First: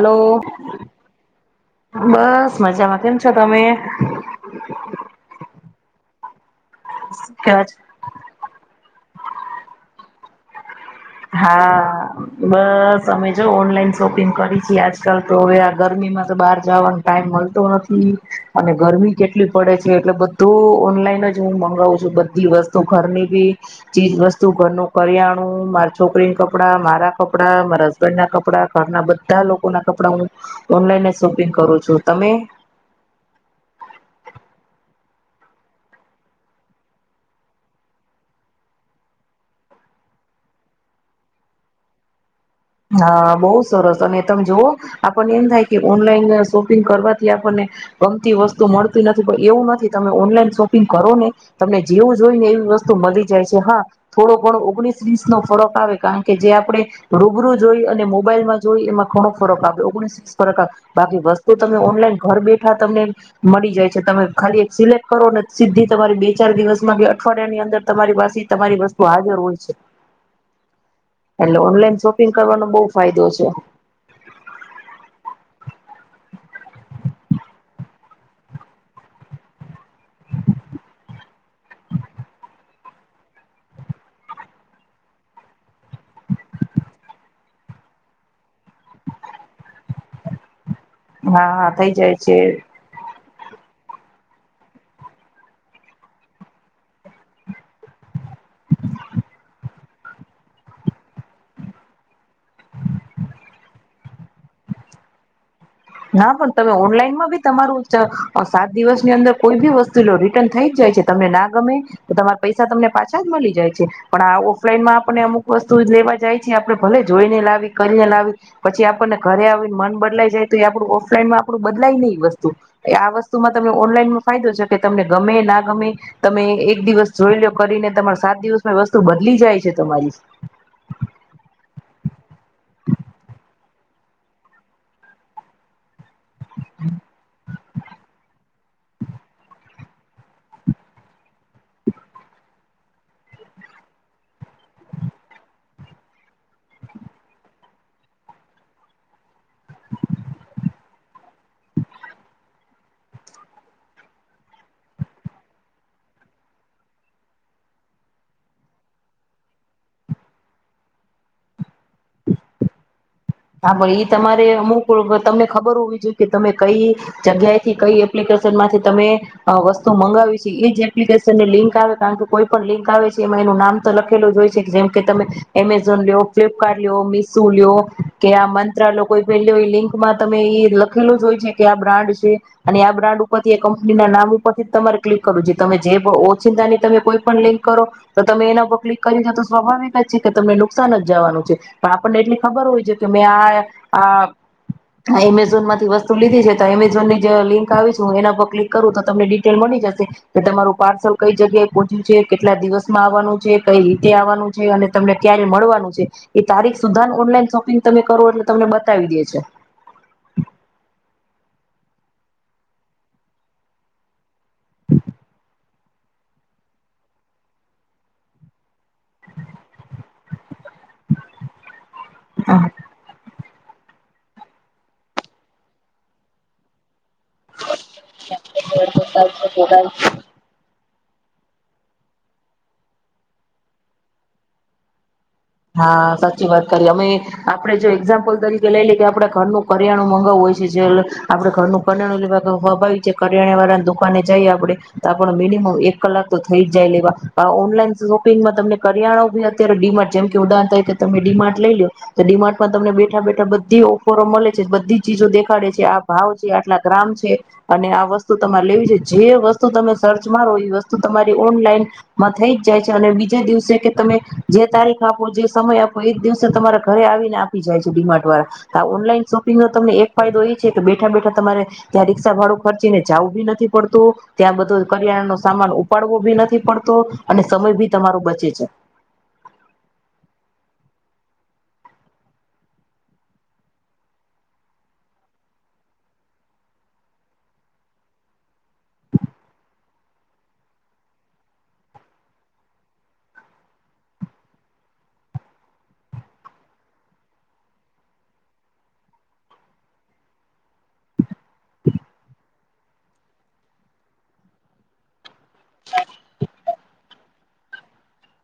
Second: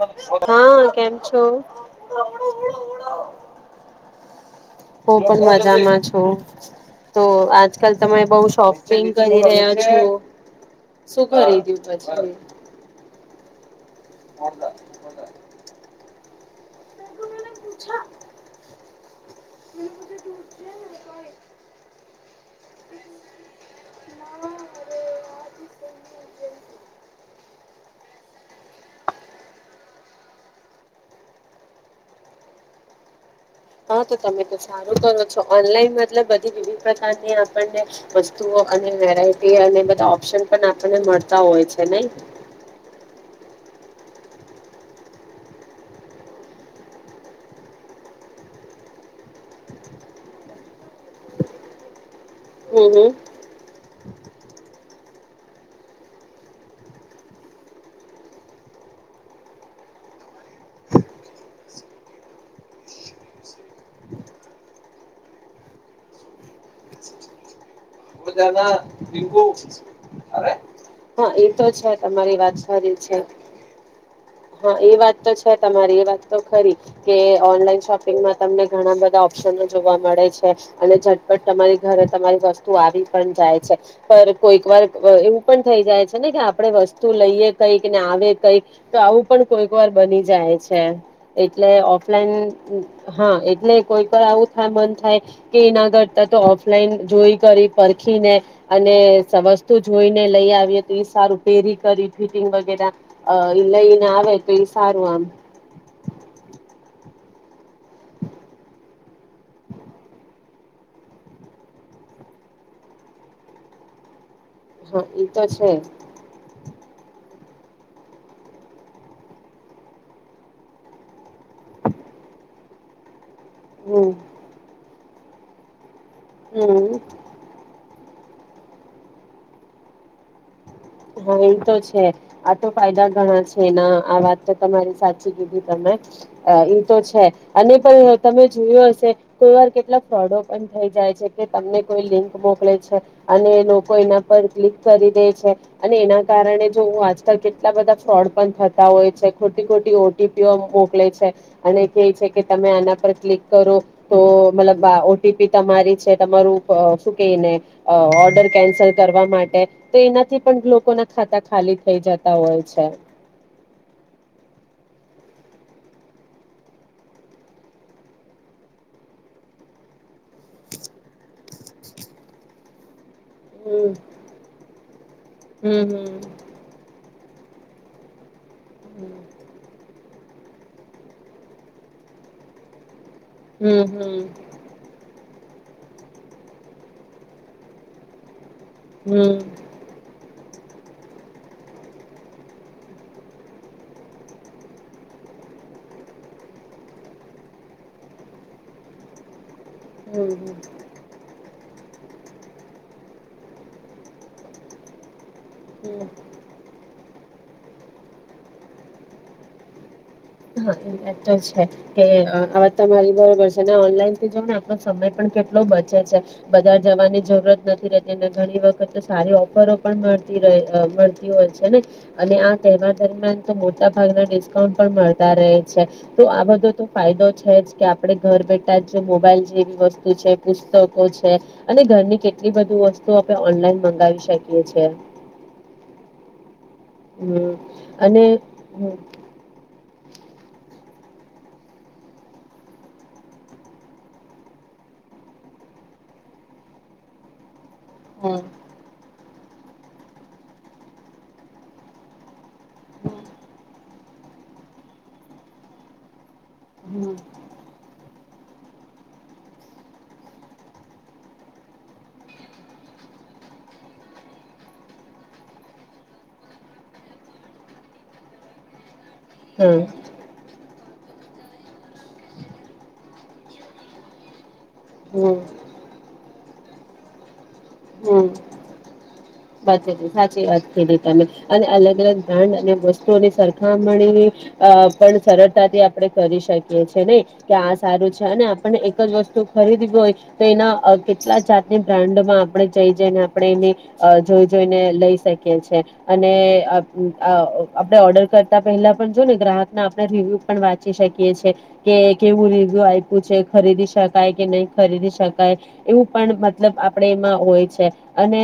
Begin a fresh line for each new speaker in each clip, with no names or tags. Hello
હા કેમ છો
બસ મજામાં કેમ છો તમે
હું પણ મજામાં છું તો આજકાલ તમે બઉ શોપિંગ કરી રહ્યા છો. શું ખરીદ્યું
હા
પછી
બસ અમે. જો ઓનલાન. શોપિંગ કરી છે આજકાલ તો હવે આ ગરમીમાં તો બહાર જવાનો ટાઈમ મળતો નથી અને ગરમી કેટલી પડે છે એટલે બધું ઓનલાઈન જ હું મગાવું છું બ બી વસ્તુ ઘરની બી ચીજ વસ્તુ ઘરનું કરિયાણું માર છોકરી કપડાં મારા કપડા મારા હબન્ડ ના કપડા ઘરના બધા લોકો ના કપડા હું ઓનલાઈન સોપિંગ કરું છું તમે.
હા તો તમે તો સારું કરો છો ઓનલાઈન મતલબ બધી વિવિધ પ્રકારની આપણને વસ્તુઓ અને વેરાયટી અને બધા ઓપ્શન પણ આપણને મળતા હોય છે નઇ.
હા બહુ સરસ અને તમે જોવ આપણને એમ થાય કે ઓનલાઈન શોપિંગ કરવાથી આપણને ગમતી વસ્તુ મળતી નથી પણ એવું નથી તમે ઓનલાઈન શોપિંગ કરો ને તમને જેવું જોઈ ને એવી
હમ
વસ્તુ
હમ
મળી જાય છે હા થોડો ઘણો ઓગણીસ ફરક આવે કારણ કે જે આપણે. રૂબરૂ જોઈ અને મોબાઈલમાં જોઈ એમાં ઘણો ફરક આવે ઓગણીસ વીસ ફરક આવે બાકી વસ્તુ તમે ઓનલાઈન ઘર બેઠા તમને મળી જાય છે તમે ખાલી એક સિલેક્ટ કરોને સીધી તમારી બે ચાર દિવસમાં કે અઠવાડિયાની અંદર.. તમારી
[unintelligible]
પાસે તમારી વસ્તુ હાજર હોય છે
હા
એટલે
એતો છે જ
ઓનલાઈન
તમા..
શોપિંગ
તમારી વાત
કરવાનો બહુ
સાચી છે
ફાયદો
હા એ વાત તો છે તમારી એ વાત તો ખરી.. કે ઓનલાઈન શોપિંગમાં તમને ઘણા બધા ઓપ્શનો જોવા મળે છે અને ઝટપટ તમારી ઘરે તમારી વસ્તુ આવી જ.. જાય છે પર કોઈક વાર એવું પણ થઈ જાય છે ને કે આપડે વસ્તુ લઈએ કઈક ને આવે કઈક તો આવું પણ.. કોઈક વાર બની જાય છે
હા હા
એટલે
થઈ જાય છે
ઓફલાઈન.. હા એટલે કોઈક આવું થાય મન થાય કે એ ના કરતા તો ઓફલાઈન જોઈ કરી.. રાખીને અને સમસ જોઈને લઈ આવીએ તો એ સારું પેરી કરી ફિટિંગ વગેરે લઈને આવે તો એ સારું આમ..
ના પણ તમે ઓનલાઈનમાં બી તમારું સાત દિવસની અંદર કોઈ બી વસ્તુ લો રિટર્ન થઈ જ જાય છે તમને ના ગમે તો તમારા પૈસા તમને પાછા જ મળી જાય છે પણ આ ઓ ફ લાનમાં
હા
આપણે
ઈ તો
અમુક
છે
વસ્તુ લેવા જાય છે આપણે.. ભલે જોઈને લાવી કરીને લાવી પછી આપણને ઘરે આવીને મન બદલાઈ જાય.. તો આપણું ઓફલાઈનમાં આપણું બદલાય નઈ વસ્તુ આ વસ્તુ વસ્તુમાં તમે
હમ
ઓનલાઈનમાં ફાયદો છે કે તમને.. ગમે ના ગમે તમે એક
હમ
દિવસ જોઈ લો કરીને તમાર સાત દિવસમાં વસ્તુ બદલી જાય છે તમારી..
હા એવું તો છે આ તો ફાયદા ઘણા છે એના આ વાત તો તમારી સાચી કીધી તમે.. ઈ એ તો છે, અને પણ તમે જોયો હશે કોઈ વાર કેટલા ફ્રોડો પણ થઈ જાય છે કે તમને કોઈ લિંક મોકલે છે, અને લોકો એના પર ક્લિક કરી દે છે. અને એના કારણે જો હું આજકાલ કેટલા બધા ફ્રોડ પણ થતા હોય છે, ખોટી ખોટી ઓટીપીઓ મોકલે છે અને કે છે કે તમે આના પર ક્લિક કરો તો મતલબ આ ઓટીપી તમારી છે તમારું શું કને ઓર્ડર કેન્સલ કરવા માટે તો એનાથી પણ લોકો ના ખાતા ખાલી થઈ જતા હોય છે.
હા પણ ઈ તમારે અમુક તમને ખબર હોવી જોઈએ કે તમે કઈ જગ્યા થી કઈ એપ્લિકેશન માંથી તમે વસ્તુ મંગાવી છે, એજ એપ્લિકેશન ને લિંક આવે કારણ કે કોઈ પણ લિંક આવે છે. માં એનું નામ તો લખેલું જ હોય છે, કે જેમ કે તમે
હમ હમ
એમેઝોન લો ફ્લિપકાર્ટ લ લો મિસ સૂલ્યો. કે આ મંત્રાલોકો એ પહેલી લિંક માં તમે એ લખેલું જોય છે, કે આ બ્રાન્ડ છે અને આ બ્રાન્ડ બધી એ
હમ
કંપની
હમ
નામ ઉપરથી તમારે ક્લિક [unintelligible] તમે જે ઓછિતાની તમે કોઈ પણ લિંક કરો તો તમે એના ક્લિક કર છે તો
હમ
સ્વાભાવિક જ છે કે તમને લોકો નુકસાન જ જવાનું છે પણ આપણને એટલી ખબર હોય છે. તમે આ આ એમેઝોન માંથી વસ્તુ લીધી છે તો એમેઝોન ની જે લિંક આવી છું એના પર ક્લિક કરું તો તમને ડીટેલ મળી જશે
હમ
કે
હમ
તમારું પાર્સલ કઈ જગ્યાએ પહોંચ્યું છે કેટલા દિવસ માં આવવાનું છે કઈ રીતે આવવાનું છે અને તમને ક્યારે મળવાનું
હમ
છે એ તારીખ સુધ ઓનલાઈન શોપિંગ તમે કરો એટલે તમને બતાવી દે છે
હા એ તો છે કે આ તમારી બરોબર છે ઓનલાઈન થી જ ને આપનો સમય પણ કેટલો બચે છે બજાર જવાની જરૂરત નથી રહેતીને ઘણી વખત સારી ઓફરો પણ મળતી રે મળતી હોય છે ને અને આ તહેવાર દરમિયાન તો મો ટા ભાગના ડીસકાઉન્ટ પણ મળ ટા રે છે તો આ બધું તો ફાયદો છે જ કે આપણે ઘર બેઠા જ મોબાઈલ જેવી
હ
વસ્તુ છે પુસ્તક છે અને ઘરની કેટલી બધી વસ્તુ આપણે ઓનલાઈન મંગાવી શકીએ છે
હા સાચી વાત અમે આપડે જો
અને
એક્ઝામ્પલ તરીકે લઈ
હમ
લએ કે આપડે ઘરનું કરિયાણું મગાવવું હોય આપડે ઘરનું કરણું લેવા સ્વાભાવિક છે કરિયાણા વાળા દુકાને જઈ આપડે તો આપ મિનિમમ એક કલાક તો થઈ જ જાય લેવા ઓનલાઈન
હમ
શોપિંગમાં તમને કરીયાણાો બી [unintelligible] જેમ કે ઉદાહરણ તરીકે કે તમે ડીમાર્ટ લઈ લ તો ડીમાર્ટમાં તમને બેઠા બેઠા બધી ઓફરો મળે છે બધી ચીજો દેખાડે છે આ ભાવ છે આટલા
હમ
ગ્રામ છે અને આ વસ્તુ તમારે લેવી છે જે વસ્તુ તમે સર્ચ મારો એ વસ્તુ તમારી ઓનલાઈનમાં થઈ જ જાય છે અને બીજા દિવસે કે તમે જે તારિક આપો જે સમય આપો એ જ દિવસે તમારા ઘરે આવીને આપી જાય છે ડીમાડ વાળા ઓનલાઈન શોપિંગ નો
હમ
તમને એક ફાયદો એ છે તો બેઠા બેઠા તમારે ત્યાં રીક્ષા ભાડું ખર્ચી ને જવું બી નથી પડતું ત્યાં બધ કરિયાણા
હમ
નો સામાન ઉપાડવો બી નથી નથી પડતો અને સમય ભી તમારો
હમ
બચે છે
સાચી વાત કઘી તમે અને અલગ અલગ બ્રાન્ડ અને વસ્તુઓની સરખામણી અ પણ સરળતાથી આપણે કરી શકીએ છીએ નઈ કે આ સારું છે અને આપણને એક જ વસ્તુ ખરીદવી હોય તો એના કેટલા જાતની બ્રાન્ડમાં આપણે જઈ જઈને આપણે એની અ જોઈ જોઈને લઈ શકીએ છે અને આપણે ઓર્ડર કરતા પહેલા પણ જો ને ગ્રાહકના આપણે રિવ્યુ પણ વાંચી શકીએ છી કે કેવું રિવ્યુ આપ્યું છે ખરીદી શકાય કે નહી ખરીદી શકાય એવું પણ મતલબ આપણે એમાં હોય છે અને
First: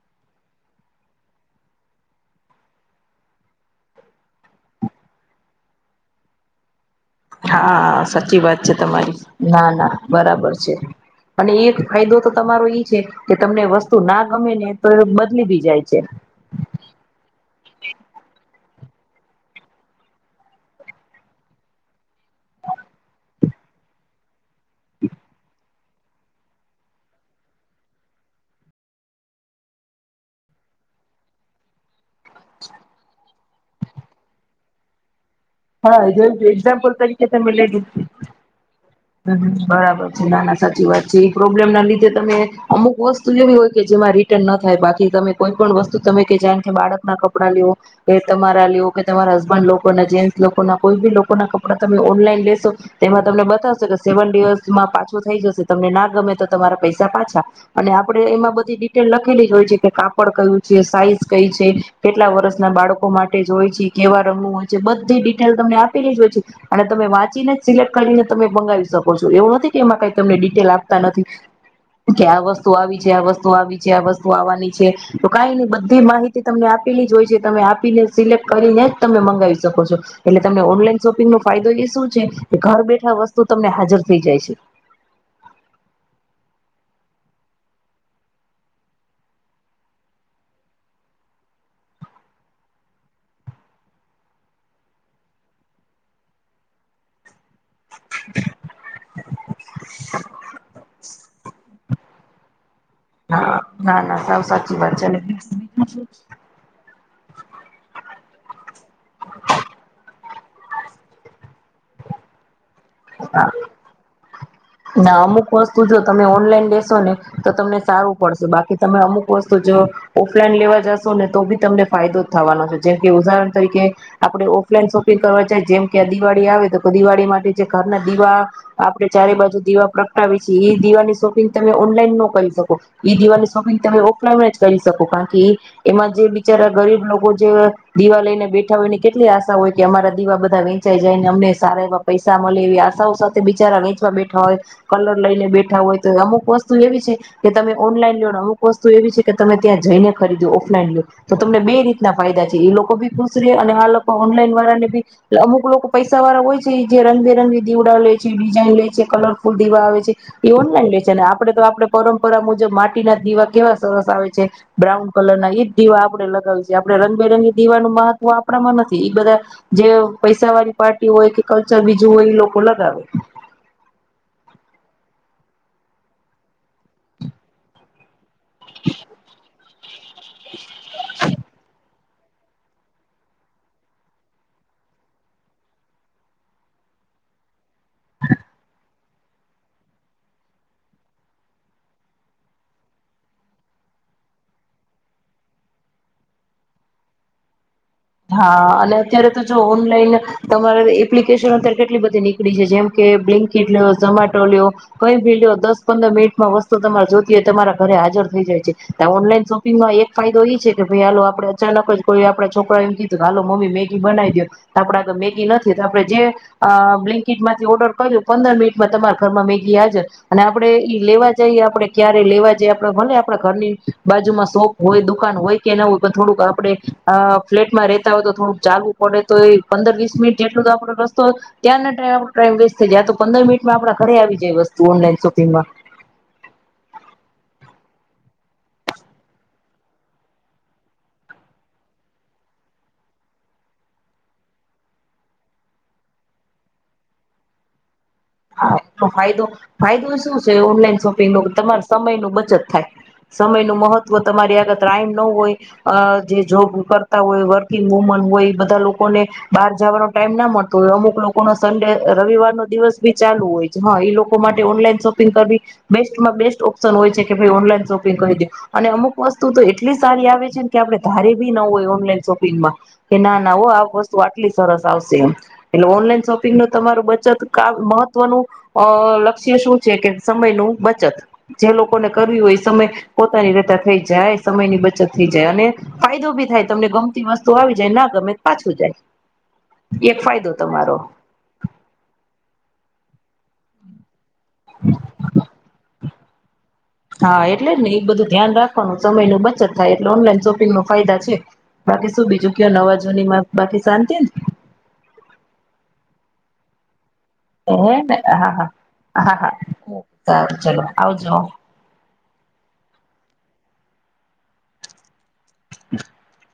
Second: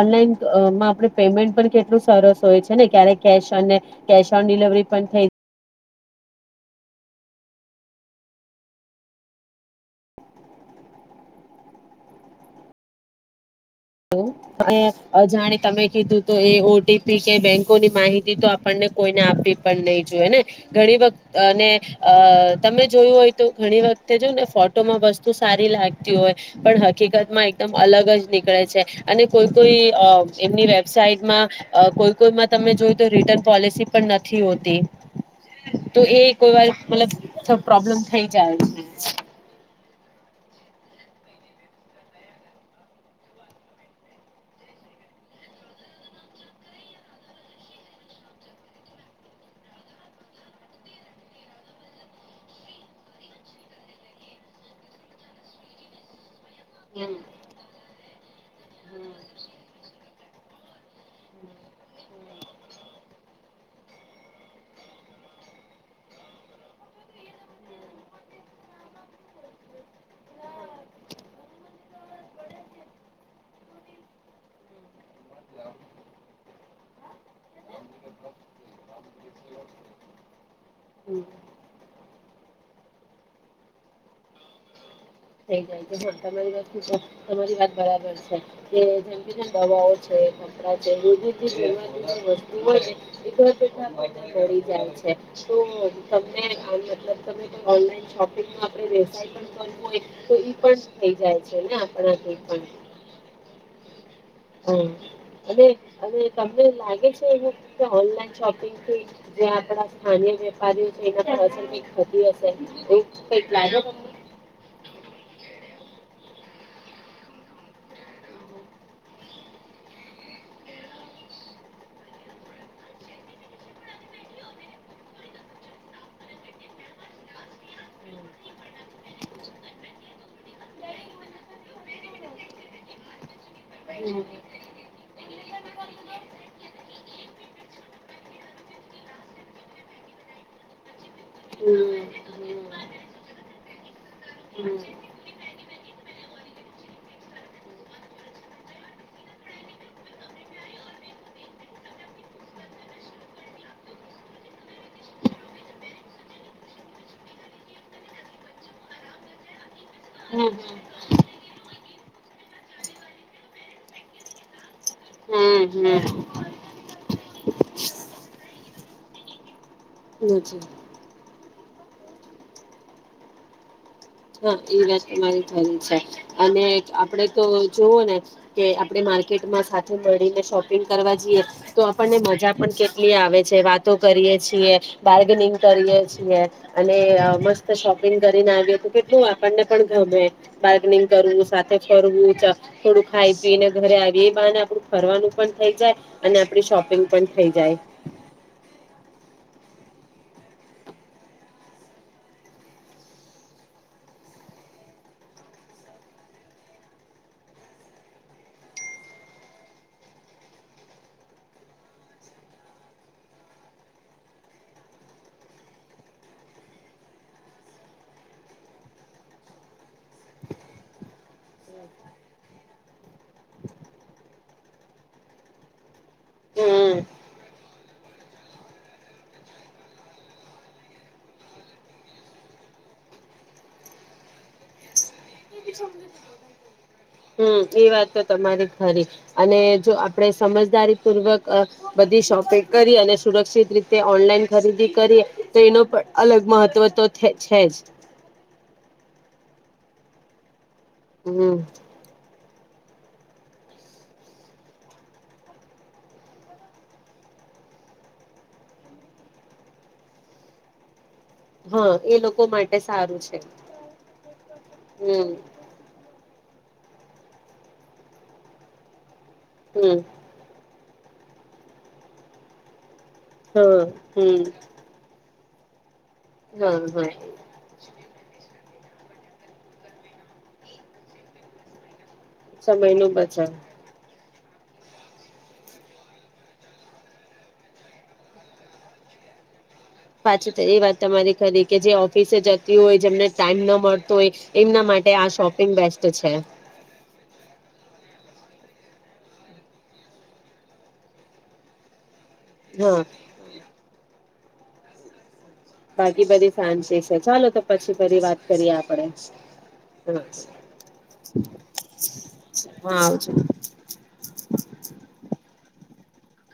ઓનલાઈનમાં આપણે પેમેન્ટ પણ કેટલું સરસ હોય છે, ને ક્યારે કેશ અને કેશ ઓન ડિલિવરી પણ થઈ
હા સાચી વાત છે, તમારી ના ના બરાબર છે, અને એક ફાયદો તો તમારો એ છેકે
અને અજાણી
બી જાય
તમે
છે.
કીધું તો એ ઓટીપી કે બેંકોની માહિતી તો આપણને કોઈને આપી પણ નહી જોએ ને ઘણી વખત અને અ તમે જોયું હોય તો ઘણી વખતે જો ને ફોટો માં વસ્તુ સારી લાગે [unintelligible] પણ હકીકત માં એકદમ અલગ જ નીકળે છે, અને કોઈ કોઈ એમની વેબસાાઈટમાં કોઈ કોઈ તમે જોય તો રિટર્ન પોલિસી પણ નથી હોતી
હા
તો એ
જો
કોઈ વાર
એઝામ્પલ તરીકે તમે
મતલબ પ્રોબ્લેમ થઈ જાય છે
[unintelligible] બરાબર નાના સાચી વાત છે, એ પ્રોબ્લેમ ના લીધે તમે અમુક વસ્તુ એવી હોય કે જેમાં રિટર્ન ના થાય બાકી તમે કોઈ પણ વસ્તુ તમે કે જાણ કે બાળક ના કપડાં [unintelligible] કે તમારા [unintelligible] કે તમારા હસબન્ડ લોકો ના જે લોકો ના કોઈ બી લોકો ના કપડા તમે ઓનલાઈન લેશો તેમાં તમને બતાવશો કે સેવન ડેઝમાં પાછું થઈ જશે તમને ના ગમે તમારા પૈસા
હમ
પાછા અને આપડણે એમાં બધી ડિટેલ લખેલી જોય છે, કે કાપડ કયું છે, સાઈઝ કઈ છે, કેટલા વર્ષના બાળકો માટે જો હોય છે, કેવા રંગનું હોય છે, બ બધી ડિટેલ તમને આપેલી જ હોય છે, અને તમે વાંચીને જ સિલેક્ટ કરીને તમે મંગાવી શકો છો એવું નથી કે એમાં કઈ તમને ડિટેલ આપતા નથી કે આ વસ્તુ આવી છે આ વસ્તુ આવી છે, આ વસ્તુ આવવાની છે, તો કઈ ની બધી માહિતી તમને આપેલી જ હોય છે, તમે આપીને સિલેક્ટ કરીને જ તમે મંગાવી શકો છો. [unintelligible] તને ઓનલાઈન
હમ
શોપિંગો ફાયદો [unintelligible] ઘર બેઠા વસ્તુ તમને હાજર થઈ જાય છે.
થઈ જાય છે, તમારી તમારી વાત બરાબર છે, કે જેમ કે જે દવાઓ છે કપડા છે, [inaudible] જાય છે, તો તમને આ મતલબ [unintelligible] ઓનલાઈન શોપિંગ આપણે [unintelligible] [inaudible] તો ઈ પણ થઈ જાય છે, ને આપણાથી પણ
[inaudible]
હા
વાત છે અને
[unintelligible] અને તમને લાગે છે, એવું કે ઓનલાઈન શોપિંગથી જે [unintelligible] [inaudible] [unintelligible] હશે. [inaudible]
[unintelligible] તમે અમુક વસ્તુ જો તમે ઓનલાઈન લેશોને તો તમને. [unintelligible] બાકી તમે અમુક વસ્તુ જો ઓફલાઈન લેવા જશોને તો બી તમને ફાયદો થાવાનો છે, જેમકે ઉદાહરણ તરીકે [inaudible] દીવા પ્રગટાવે છે એ દીવાની શોપિંગ તમે ઓનલાઈન ન કરી શકો દીવાની શોપિંગ તમે ઓફલાઈન જ કરી શકો કારણ કે એમાં જે બિચારા ગરીબ લોકો જે દીવા લઈને બેઠા હોય એની કેટલી આશા હોય કે અમારા દીવા બધા વેંચાઈ જાય ને અમને સારા એવા પૈસા મળે એવી આશાઓ સાથે બિચારા વેચવા બેઠા હોય કલર લઈને બેઠા હોય તો અમુક વસ્તુ એવી છે કે તમે ઓનલાઈન લો ને અમુક વસ્તુ એવી છે, કે તમે ત્યાં જઈને ખરીદ્યો ઓફલાઈન લો તો તમને બે રીતના ફાયદા છે, એ લોકો ભી ખુશ રહે અને આ લોકો ઓનલાઈન વાળાને બી અમુક લોકો પૈસા વાળા હોય છે, જે રંગબેરંગી દીવડા લે છે, ડિઝઇન લે [unintelligible] કલરફુલ દીવા આવે છે, એ ઓનલાઈન લે છે, ને આપડે તો આપડ પરંપરા મુજબ માટીના દીવા કેવા સરસ આવે છે, બ્રાઉન કલર એ દીવા આપડે લગાવીશ આપડણે રંગબેરંગી દીવાનું મહત્વ આપણામાં નથી એ બધા જે પૈસા
નથી
વાળી પાર્ટી હોય કે [unintelligible] બીજું હોય એ લોકો લગાવે
[unintelligible] છે, અને આપડે તો જોવો ને કે આપણે માર્કેટમાં શા થે મળીને શોપિંગ કરવા જઈએ તો આ આપણને મજા પણ કેટલી આવે છે વાતો કરીએ છીએ, બાર્ગેર્નિંગ કરીએ છીએ અને અ મસ્ત શોપિંગ કરીને આવીએ તો કે ટલુ આપણને પણ ગમે બાર્ગનિંગ કરવું, સાથે ફરવું, ચ થોડું ખાઈ પી ને ઘરે આવીએ એ બહાને આપણું ફરવાનું પણ થઈ જાય અને આપણી શોપિંગ પણ થઈ જાય.
હા અને અત્યારે તો જો ઓનલાઈન તમારે એપ્લિકેશન અત્યારે કેટલી બધી નીકળી છે જેમ કે બ્લિન્કીટ લ્યો, ઝમાટો લ્યો, કઈ ભી લ્યો દસ પંદર મિનિટમાં વસ્તુ તમારે જોતી હોય તમારા ઘરે હાજર થઈ જાય છે આ ઓનલાઈન શોપિંગમાં એક ફાયદો એ છે કે ભાઈ આાલો આપડે અચાનક જ કોઈ આપણા છોકરાઓ એમ કીધું હાલો મમ્મી મેગી બનાઈ દયો તો આપડા આગળ મેગી નથી તો આપડે જે અ બ્લિન્કિટ માંથી ઓર્ડર કરયો પંદર મિનિટમાં તમારા ઘરમાં મેગી હાજર અને આપડે ઈ લેવા જાઈએ આપણે ક્યારે લેવા જઈએ આપડે ભલે આપણા ઘરની બાજુમાં શોપ હોય, દુકાન હોય કે ના હોય પણ થોડુંક આપણેે
હમ
ફ્લેટ માં રેતા હોય તો થોડુંક ચાલવું પડે તો એ પંદર વીસ મિનિટ જેટલો તો આપો રસ્તો ત્યાં ન ટાઈમ વેસ્ટ થઈ જાય આ તો પંદર મિનિટમાં આપણા ઘરે આવી જાય વસ્તુ ઓનલાઈન શોપિંગમાં.
હમ્મ, એ વાત તો તમારી ખરી અને જો આપણે સમજદારીપૂર્વક અ બધી શોપિંગ કરીએ અને સુરક્ષિત રીતે ઓનલાઈન ખરીદી કરીએ તો એનો પણ અલગ મહત્વ તો છે જ.
હા એ ફાયદો ફાયદો શું છે ઓનલાઇન શોપિંગનુ
હમ
તમાર સમયનું બચત થાય સમયનું મહત્વ તમારી આગળ ત્રાઈમ ન હોય અ જે જોબુ કરતા હોય, વર્કિંગ વુમન હોય ઈ બધા લોકોને બહાર જાવાનો ટાઈમ ના મળતો હોય અમુક લોક કોનો સંડે
હા એ લોકો
રવિવારનો
માટે
દિવસ બી
સારું
ચાલુ હોય છે હ એ લોકો માટે ઓનલાઈન શોપિંગ
હમ
કરવી બેસ્ટ બેસ્ટ ઓપ્શન હોય છે કે ભઈ ઓનલાઈન શોપિંગ કરી દે અને અમુક વસ્તુ તો એટલી
હમ
સારી આવે છે ન કે આપણે ધારી બી ન હોય ઓનલાઈન શોપિંગમાં. કે ના ના હો
હા
આ વસ્તુ
હમ
આટલી સરસ આવશે. એટલે ઓનલાઈન શોપિંગનુ
હા
તમારું
હા
બચત કાવ મહત્વનું અ લક્ષ્ય શું છે કે સમયનું બચત જે લોક કોને કરવી હોય સમય
નો બચાવ
પોતાની રીતે થઈ જાય. સમયની બચત થઈ જાય અને ફાયદો બી થાય તમને ગમતી વસ્તુ આવી જાય ના ગમે તો પાછું જાય. એક
પાછી
ફાયદો
તો એ વાત
તમારો
તમારી ખરી કે જે ઓફિસે જત તી હોય જેમને ટાઈમ ન મળતો હોય એમના માટે આ શોપિંગ બેસ્ટ. તો છે.
હા એટલે જ ને ઈ બધું ધ્યાન રાખવાનું સમયનું બચત થાય એટલે ઓનલાઈન શોપિંગમાં ફાયદા છે બાકી શું બીજું કયો નવા
હા
જૂનીમાં બાકી શાંતિ ન?
બાકી બધી શાંતિ છે. ચાલો તો
હે
પછી
ને
ફરી વાત
હા હા
કરીએ આપડે
હા હા
હ
સારું ચલો આવજો
હા આવજો. [inaudible]
હ [inaudible]